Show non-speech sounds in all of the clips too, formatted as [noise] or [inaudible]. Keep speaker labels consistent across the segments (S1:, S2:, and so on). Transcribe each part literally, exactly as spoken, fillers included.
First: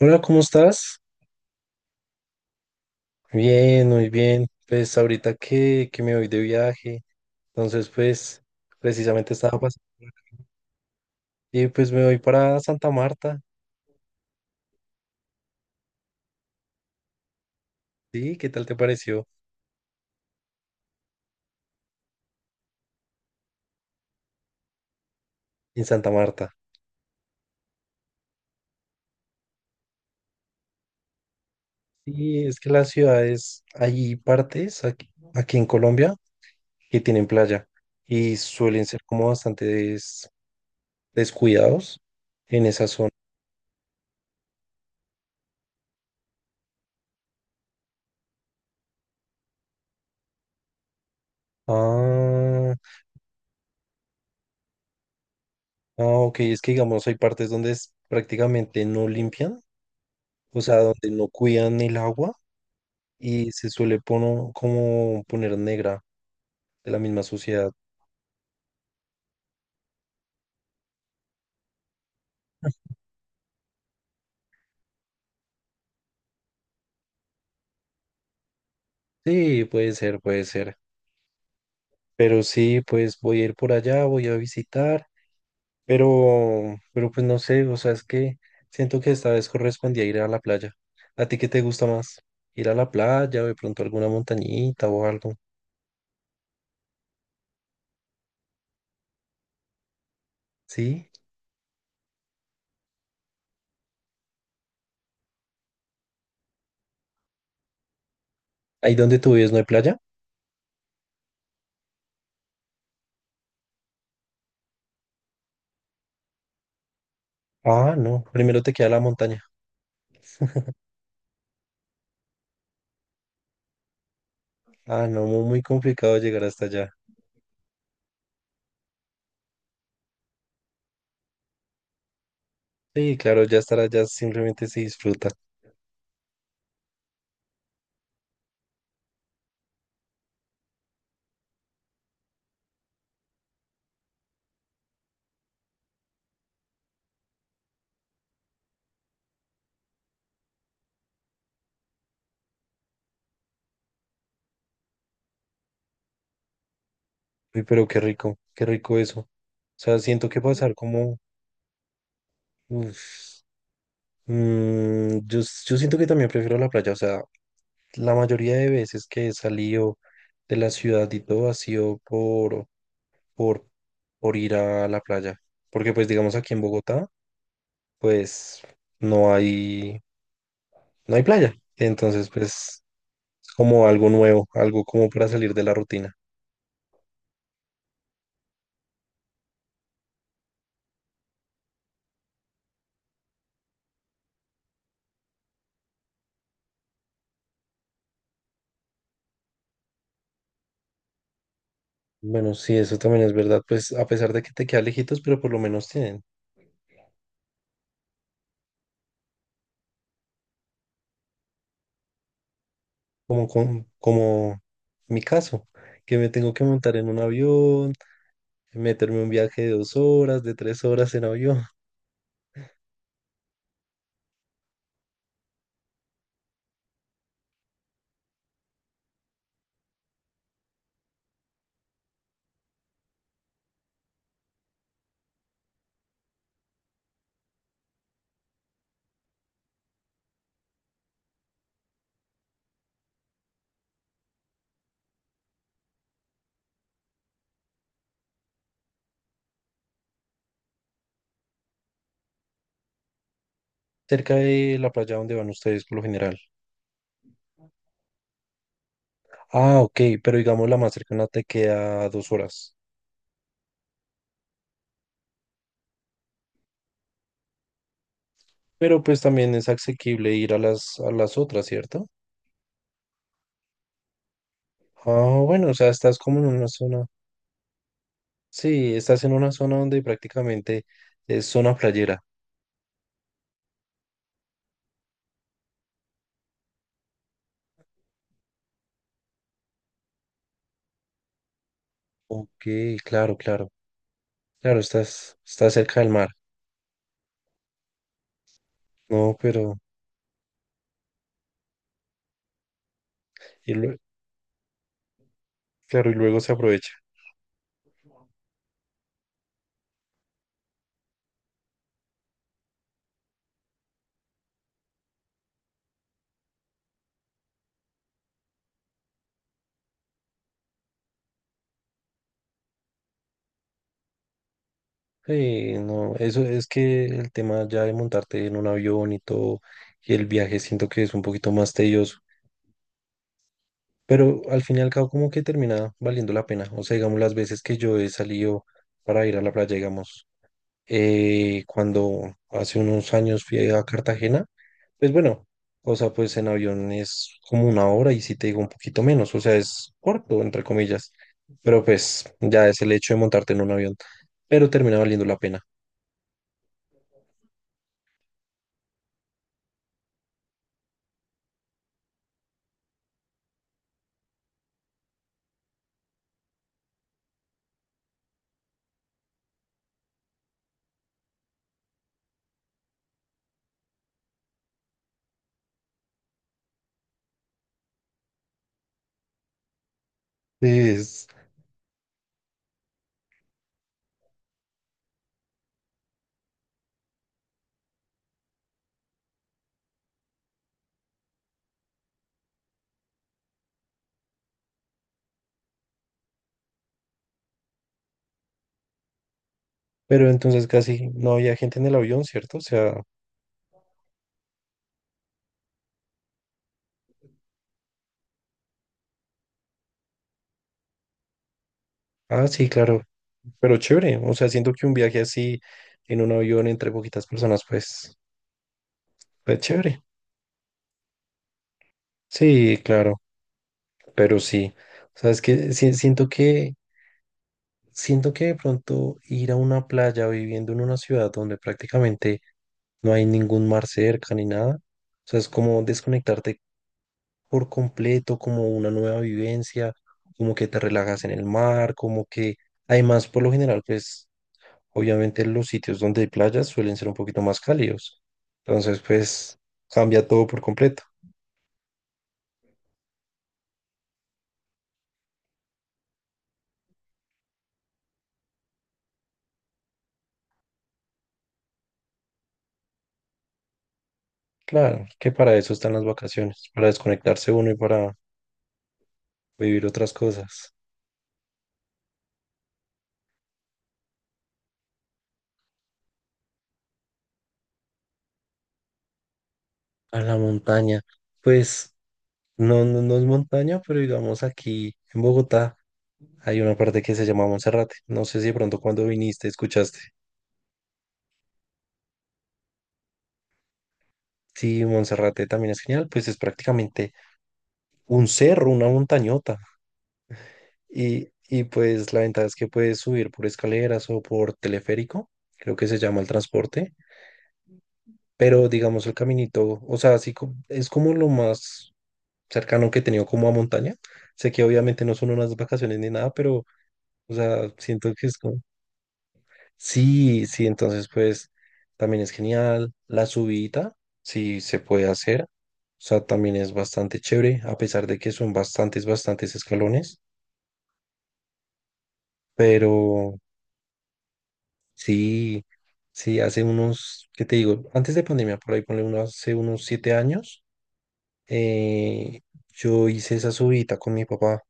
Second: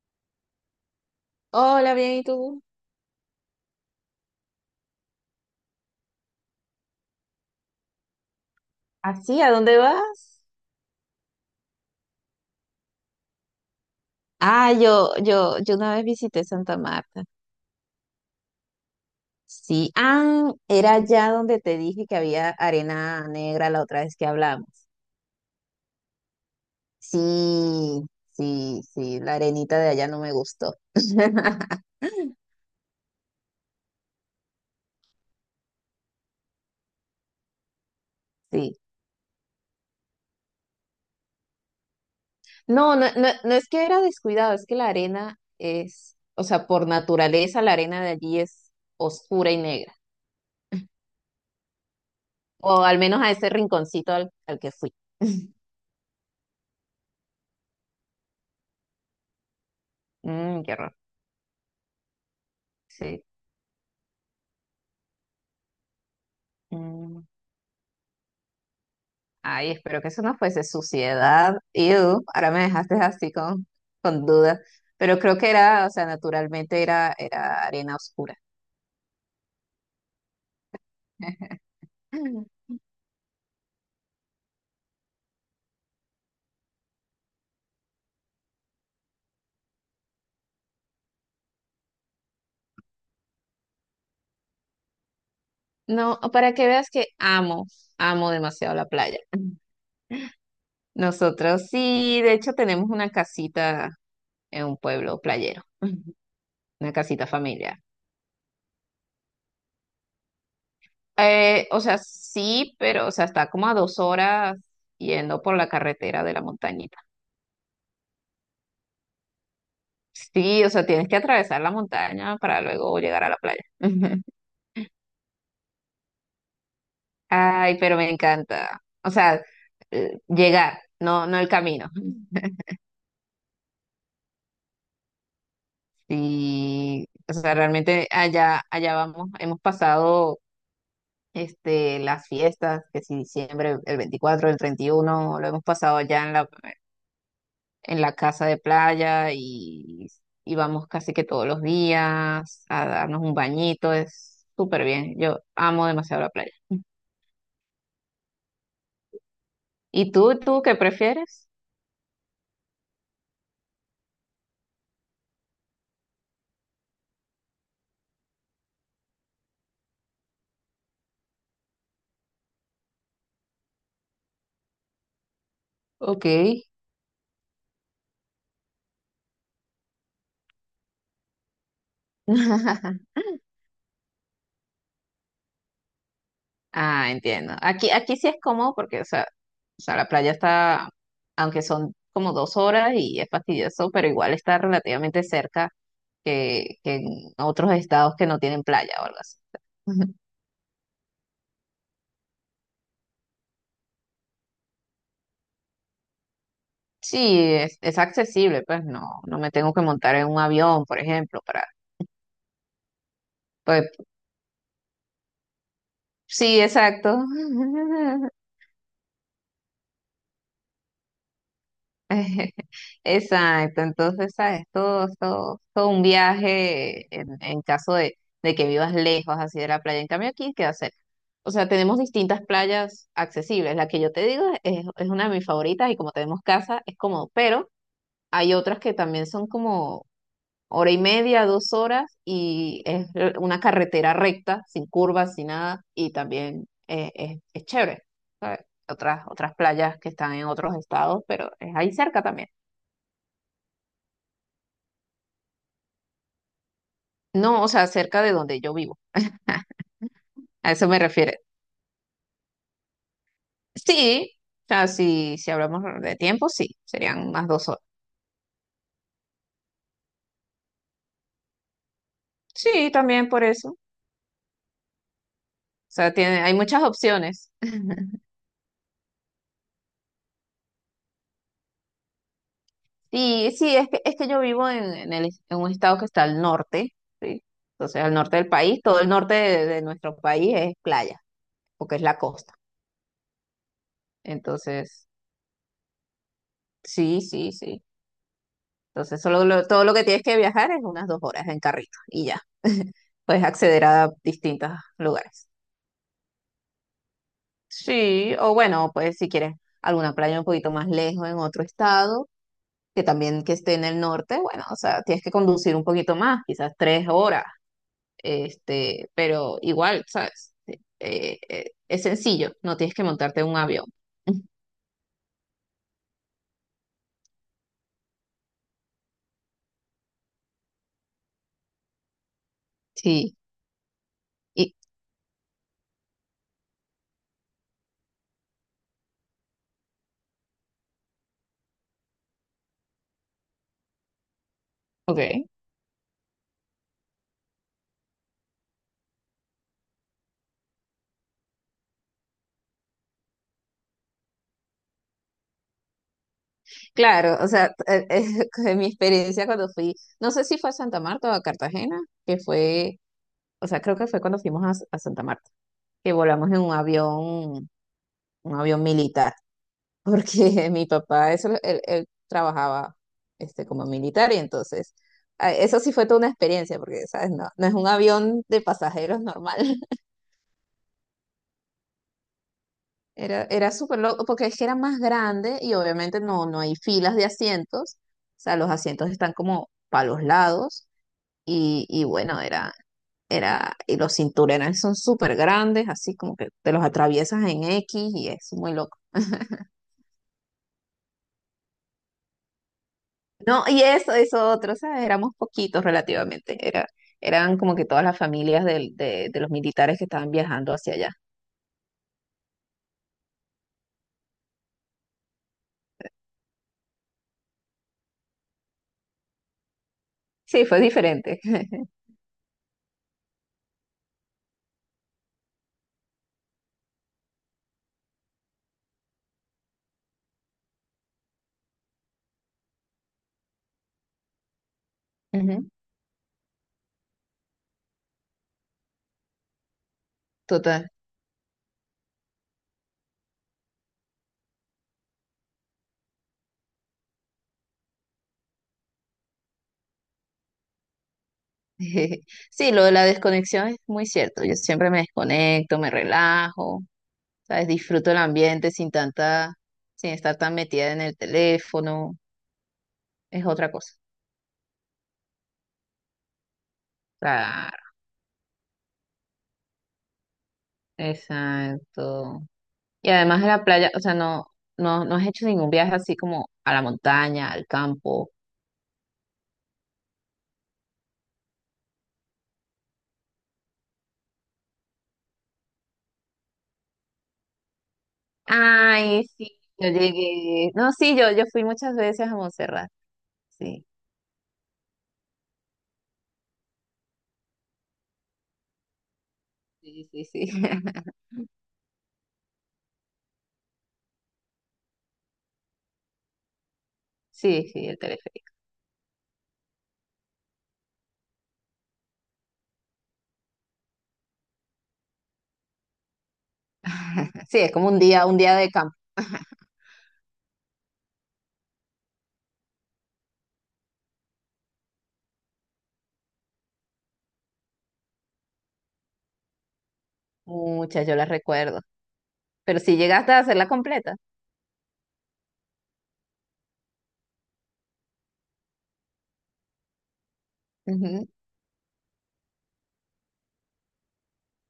S1: Hola, ¿cómo estás?
S2: Hola, bien, ¿y tú?
S1: Bien, muy bien. Pues ahorita que, que me voy de viaje, entonces pues precisamente
S2: ¿Así? ¿A
S1: estaba
S2: dónde
S1: pasando
S2: vas?
S1: y pues me voy para Santa Marta.
S2: Ah, yo, yo, yo una vez visité Santa Marta.
S1: ¿Sí? ¿Qué tal te pareció
S2: Sí, ah, era allá donde te dije que había arena negra la otra vez que hablamos.
S1: en Santa Marta?
S2: Sí, sí, sí, la arenita de allá no me gustó. [laughs]
S1: Sí, es que las ciudades, hay partes aquí, aquí en Colombia que tienen playa y
S2: Sí.
S1: suelen ser como bastante des- descuidados en esa
S2: No, no,
S1: zona.
S2: no, no es que era descuidado, es que la arena es, o sea, por naturaleza la arena de allí es oscura y negra,
S1: Ah,
S2: o al menos a ese rinconcito al, al que fui. [laughs]
S1: ah, ok, es que digamos hay partes donde es- prácticamente no limpian, o
S2: Mm, qué
S1: sea,
S2: raro.
S1: donde no cuidan el agua
S2: Sí.
S1: y se suele pono- como poner negra de la misma
S2: Mm.
S1: sociedad.
S2: Ay, espero que eso no fuese suciedad. Ew, ahora me dejaste así con, con dudas. Pero creo que era, o sea, naturalmente era, era arena oscura.
S1: Sí, puede ser, puede ser.
S2: [laughs]
S1: Pero sí, pues voy a ir por allá, voy a visitar, pero, pero pues no sé, o sea, es que siento que esta vez correspondía ir a la playa. ¿A ti qué te gusta más? ¿Ir a la playa o de pronto alguna montañita o algo?
S2: No, para que veas que amo, amo demasiado la playa. [laughs]
S1: ¿Sí?
S2: Nosotros sí, de hecho tenemos una casita en un pueblo playero, [laughs] una casita familiar.
S1: ¿Ahí donde tú vives no hay playa?
S2: Eh, o sea, sí, pero o sea, está como a dos horas yendo por la carretera de la montañita.
S1: Ah, no, primero te queda la montaña.
S2: Sí, o sea, tienes que atravesar la montaña para luego llegar a la playa. [laughs]
S1: Ah, no, muy, muy complicado llegar hasta allá.
S2: Ay, pero me encanta. O sea, eh, llegar, no, no el camino.
S1: Sí, claro, ya estar allá simplemente se disfruta.
S2: Sí, o sea, realmente allá, allá vamos, hemos pasado este, las fiestas, que si diciembre, el veinticuatro, el treinta y uno lo hemos pasado allá en la, en la casa de playa y, y vamos casi que todos los días a darnos un bañito, es súper bien. Yo amo demasiado la playa.
S1: Uy, pero qué rico, qué rico eso. O sea,
S2: ¿Y
S1: siento
S2: tú,
S1: que
S2: tú
S1: pasar
S2: qué
S1: como
S2: prefieres?
S1: uf. Mm, yo, yo siento que también prefiero la playa. O sea, la mayoría de veces que he salido de la ciudad y todo ha sido por, por, por ir a la playa. Porque pues
S2: Ok.
S1: digamos aquí en Bogotá, pues no hay, no hay playa. Entonces, pues
S2: [laughs]
S1: es como algo nuevo, algo como para salir de la rutina.
S2: Ah, entiendo. Aquí, aquí sí es cómodo porque, o sea, o sea, la playa está, aunque son como dos horas y es fastidioso, pero igual está relativamente cerca que, que en otros estados que no tienen playa o algo así. [laughs]
S1: Bueno, sí, eso también es verdad, pues a pesar de que te queda lejitos, pero por lo menos tienen,
S2: Sí, es, es accesible, pues no, no me tengo que montar en un avión, por ejemplo, para,
S1: como, como,
S2: pues
S1: como mi caso, que me tengo
S2: sí,
S1: que montar en
S2: exacto.
S1: un avión,
S2: [laughs]
S1: meterme un viaje de dos horas, de tres horas en avión, [laughs]
S2: [laughs] Exacto, entonces, ¿sabes? Todo, todo, todo un viaje en, en caso de, de que vivas lejos así de la playa. En cambio, aquí queda cerca. O sea, tenemos distintas playas accesibles. La que yo te digo es, es una de mis favoritas y como tenemos casa, es cómodo. Pero hay otras que también son como hora y media, dos horas y es una carretera recta, sin curvas, sin nada. Y también eh, es, es chévere, ¿sabes? Otras, otras playas que están en otros estados, pero es ahí cerca también.
S1: cerca de la playa donde van ustedes por lo general.
S2: No, o sea, cerca de donde yo vivo. Ah,
S1: Ah, ok, pero digamos
S2: a
S1: la
S2: eso
S1: más
S2: me
S1: cercana
S2: refiero.
S1: te queda dos horas,
S2: Sí, o sea, si, si hablamos de tiempo, sí, serían más dos horas.
S1: pero pues también es asequible ir a las, a las otras, ¿cierto?
S2: Sí, también por eso. O
S1: Ah, bueno, o sea,
S2: sea,
S1: estás como
S2: tiene,
S1: en
S2: hay
S1: una
S2: muchas
S1: zona,
S2: opciones. [laughs]
S1: sí, estás en una zona donde prácticamente es zona playera.
S2: Sí, sí, es que, es que yo vivo en, en el, en un estado que está al norte, ¿sí? Entonces, al norte del país, todo el norte de, de nuestro país es playa, porque es la costa.
S1: Ok, claro, claro. Claro,
S2: Entonces,
S1: estás, estás cerca del mar.
S2: sí, sí, sí. Entonces,
S1: No,
S2: solo lo-
S1: pero.
S2: todo lo que tienes que viajar es unas dos horas en carrito y ya, puedes
S1: Y
S2: acceder
S1: lue-
S2: a distintos lugares.
S1: claro, y luego se aprovecha.
S2: Sí, o bueno, pues si quieres alguna playa un poquito más lejos en otro estado, que también que esté en el norte, bueno, o sea, tienes que conducir un poquito más, quizás tres horas, este, pero igual, ¿sabes? Eh, eh, es sencillo, no tienes que montarte en un avión. [laughs]
S1: Sí, no, eso es que el tema ya de montarte en un avión y todo, y el viaje siento que es un poquito más tedioso,
S2: Sí,
S1: pero al
S2: y
S1: fin y al cabo como que termina valiendo la pena. O sea, digamos, las veces que yo he salido para ir a la playa, digamos, eh, cuando hace unos años fui a Cartagena, pues bueno,
S2: ok,
S1: o sea, pues en avión es como una hora y si te digo un poquito menos, o sea, es corto, entre comillas, pero pues ya es el hecho de montarte en un avión, pero termina valiendo la pena.
S2: claro, o sea, eh, eh, [laughs] de mi experiencia cuando fui, no sé si fue a Santa Marta o a Cartagena, que fue, o sea, creo que fue cuando fuimos a, a Santa Marta, que volamos en un avión, un avión militar. Porque [laughs] mi papá, eso, él, él trabajaba este, como militar y entonces, ah, eso sí fue toda una experiencia, porque, ¿sabes? No, no es un avión de pasajeros normal. [laughs]
S1: Es-
S2: Era, era súper loco, porque es que era más grande y obviamente no, no hay filas de asientos, o sea, los asientos están como para los lados y, y bueno, era, era, y los cinturones son súper grandes, así como que te los atraviesas en X y es muy loco.
S1: pero entonces casi no había gente en el avión, ¿cierto? O sea,
S2: No, y eso, eso otro, ¿sabes? Éramos poquitos relativamente. Era, eran como que todas las familias del- de, de los militares que estaban viajando hacia allá.
S1: ah, sí, claro, pero chévere, o sea, siento que un viaje así en un avión entre poquitas personas, pues, pues chévere.
S2: Sí, fue diferente. [laughs]
S1: Sí, claro, pero sí. O sea, es que si- siento que Siento que de pronto ir a una playa viviendo en una ciudad donde prácticamente no hay ningún mar cerca ni nada, o sea, es
S2: Ujú,
S1: como desconectarte por completo, como una nueva vivencia, como que te
S2: total.
S1: relajas en el mar, como que además por lo general, pues obviamente los sitios donde hay playas suelen ser un poquito más cálidos, entonces pues cambia todo por completo.
S2: [laughs] Sí, lo de la desconexión es muy cierto. Yo siempre me desconecto, me relajo, ¿sabes? Disfruto el ambiente sin tanta, sin estar tan metida en el teléfono. Es otra cosa.
S1: Claro, que para eso están las vacaciones, para desconectarse uno y
S2: Claro,
S1: para vivir otras cosas.
S2: exacto. Y además de la playa, o sea, no, no, no has hecho ningún viaje así como a la montaña, al campo.
S1: A la montaña, pues. No, no, no es montaña, pero digamos aquí en Bogotá hay una parte que se llama Monserrate. No sé si de pronto cuando
S2: Ay,
S1: viniste
S2: sí, yo
S1: escuchaste.
S2: llegué. No, sí, yo, yo fui muchas veces a Montserrat. Sí,
S1: Sí, Monserrate también es genial, pues es prácticamente un cerro, una montañota.
S2: sí, sí, sí. [laughs]
S1: Y, y pues la ventaja es que puedes subir por escaleras o por teleférico, creo que se llama el transporte,
S2: Sí, sí, el teleférico.
S1: pero digamos el caminito, o sea, así co- es como lo más cercano que he tenido como a montaña. Sé que obviamente no son unas vacaciones ni nada, pero, o
S2: [laughs] Sí,
S1: sea,
S2: es como un
S1: siento
S2: día,
S1: que
S2: un
S1: es
S2: día
S1: como.
S2: de campo. [laughs]
S1: Sí, sí, entonces pues también es genial. La subida, sí se puede hacer. O sea, también es bastante chévere, a pesar de que son bastantes, bastantes escalones.
S2: Muchas, yo las recuerdo. Pero sí llegaste
S1: Pero
S2: a hacerla completa.
S1: sí, sí, hace unos, ¿qué te digo? Antes de pandemia, por ahí ponle uno, hace unos siete años,
S2: Ujú.
S1: eh, yo hice esa subida con mi papá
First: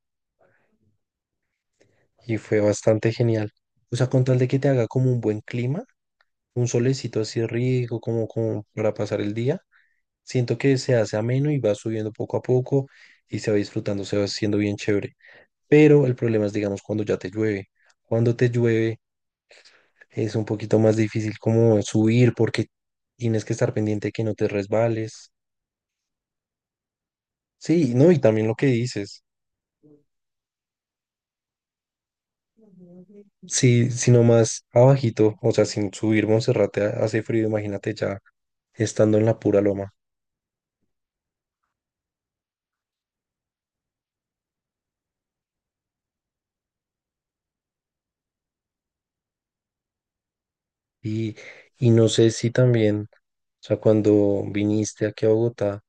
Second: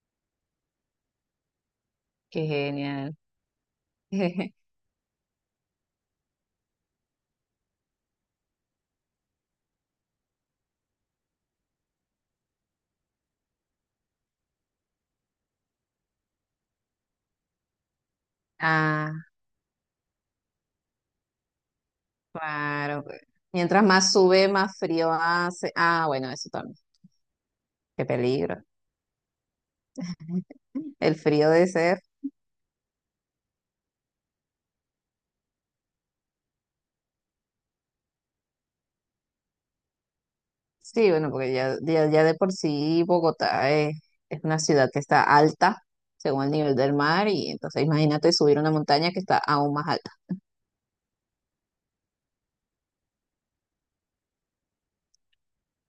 S1: y
S2: Qué
S1: fue bastante
S2: genial.
S1: genial. O sea, con tal de
S2: [laughs]
S1: que te haga como un buen clima, un solecito así rico, como, como para pasar el día. Siento que se hace ameno y va subiendo poco a poco y se va disfrutando, se va haciendo bien chévere. Pero el problema es, digamos, cuando ya te llueve. Cuando te llueve
S2: Ah,
S1: es un poquito más difícil como subir porque
S2: claro, pues.
S1: tienes que estar
S2: Mientras
S1: pendiente de
S2: más
S1: que no te
S2: sube, más frío
S1: resbales.
S2: hace. Ah, bueno, eso también.
S1: Sí,
S2: Qué
S1: no, y también lo
S2: peligro.
S1: que dices,
S2: [laughs] El frío de ese.
S1: sí, sino más abajito, o sea, sin subir Monserrate ha- hace frío, imagínate ya estando en la pura loma.
S2: Sí, bueno, porque ya, ya, ya de por sí Bogotá es, es una ciudad que está alta según el nivel del mar y entonces imagínate subir una montaña que está aún más alta.
S1: Y, y no sé si también, o sea, cuando viniste aquí a Bogotá,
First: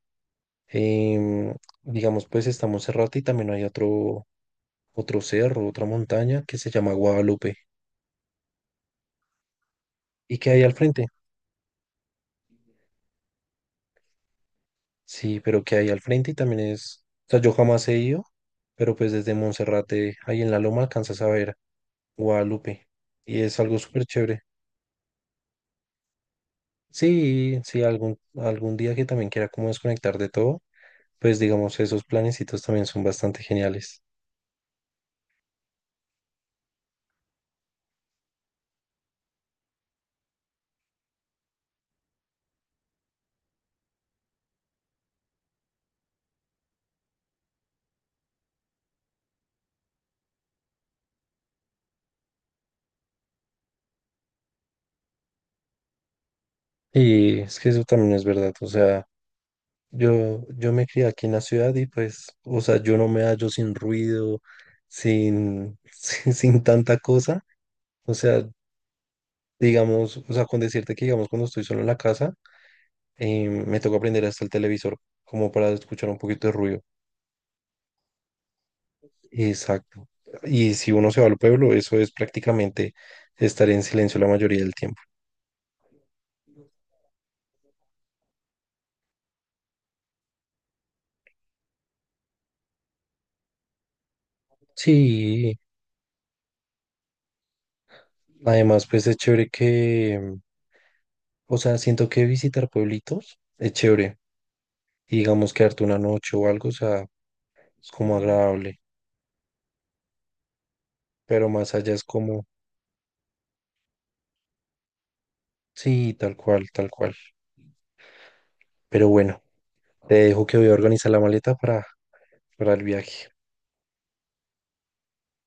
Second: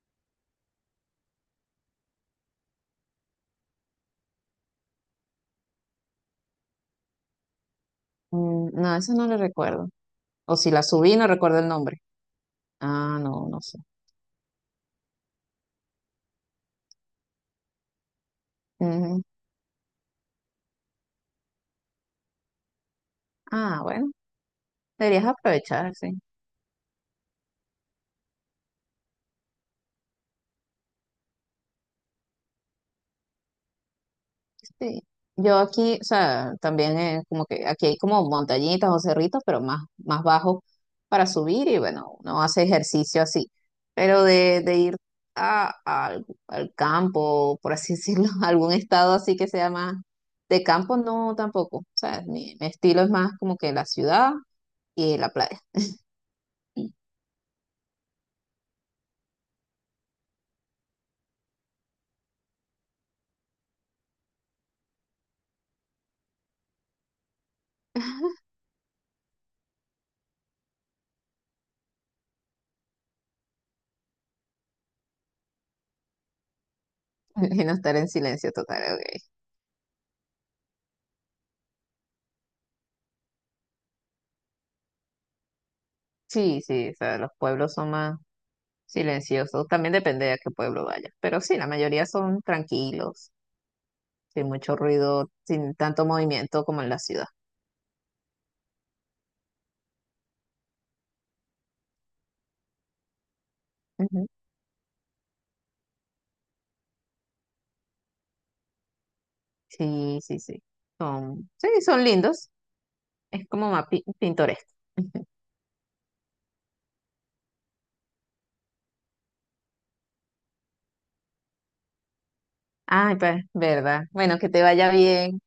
S1: Em, digamos, pues estamos Monserrate y también hay otro, otro cerro, otra montaña que se llama Guadalupe.
S2: Mm, no, eso no lo recuerdo.
S1: ¿Y qué
S2: O
S1: hay
S2: si
S1: al
S2: la
S1: frente?
S2: subí, no recuerdo el nombre. Ah, no, no sé.
S1: Sí, pero ¿qué hay al frente? Y también es, o sea, yo jamás he ido, pero pues
S2: Ujú.
S1: desde Monserrate, ahí en la loma, alcanzas a ver Guadalupe. Y es algo
S2: Ah,
S1: súper
S2: bueno,
S1: chévere.
S2: deberías aprovechar, sí.
S1: Sí, sí, algún, algún día que también quiera como desconectar de todo, pues digamos, esos planecitos también son bastante geniales.
S2: Sí. Yo aquí, o sea, también eh, como que aquí hay como montañitas o cerritos, pero más, más bajo para subir y bueno, uno hace ejercicio así. Pero de, de ir a, al, al campo, por así decirlo, [laughs] a algún estado así que sea más de campo, no tampoco. O sea, mi, mi estilo es más como que la ciudad y la playa. Sí.
S1: Y es que eso también es verdad, o sea. Yo, yo me crié aquí en la ciudad y pues, o sea, yo no me hallo sin ruido, sin, [laughs] sin, sin tanta cosa. O
S2: [laughs]
S1: sea, digamos, o sea, con decirte que, digamos, cuando estoy solo en la casa, eh, me toca aprender hasta el televisor como para escuchar un poquito de ruido.
S2: Y no estar en silencio total, ok.
S1: Exacto. Y si uno se va al pueblo, eso es prácticamente estar en silencio la mayoría del tiempo.
S2: Sí, sí, o sea, los pueblos son más silenciosos. También depende de a qué pueblo vayas. Pero sí, la mayoría son tranquilos, sin mucho ruido,
S1: Sí,
S2: sin tanto movimiento como en la ciudad.
S1: además, pues es chévere que, mm, o sea, siento que visitar pueblitos es chévere.
S2: Ujú.
S1: Y digamos, quedarte una noche o algo, o sea es como agradable,
S2: Sí, sí, sí.
S1: pero
S2: Son, sí,
S1: más allá es
S2: son
S1: como,
S2: lindos. Es como más pi- pintoresco. [laughs]
S1: sí, tal cual, tal cual. Pero bueno, te dejo que voy a organizar la maleta para, para el
S2: Ay,
S1: viaje.
S2: pues, verdad. Bueno, que te vaya bien.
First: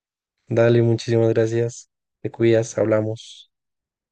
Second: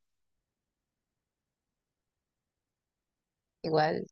S1: Dale, muchísimas gracias. Te cuidas, hablamos.
S2: Igual.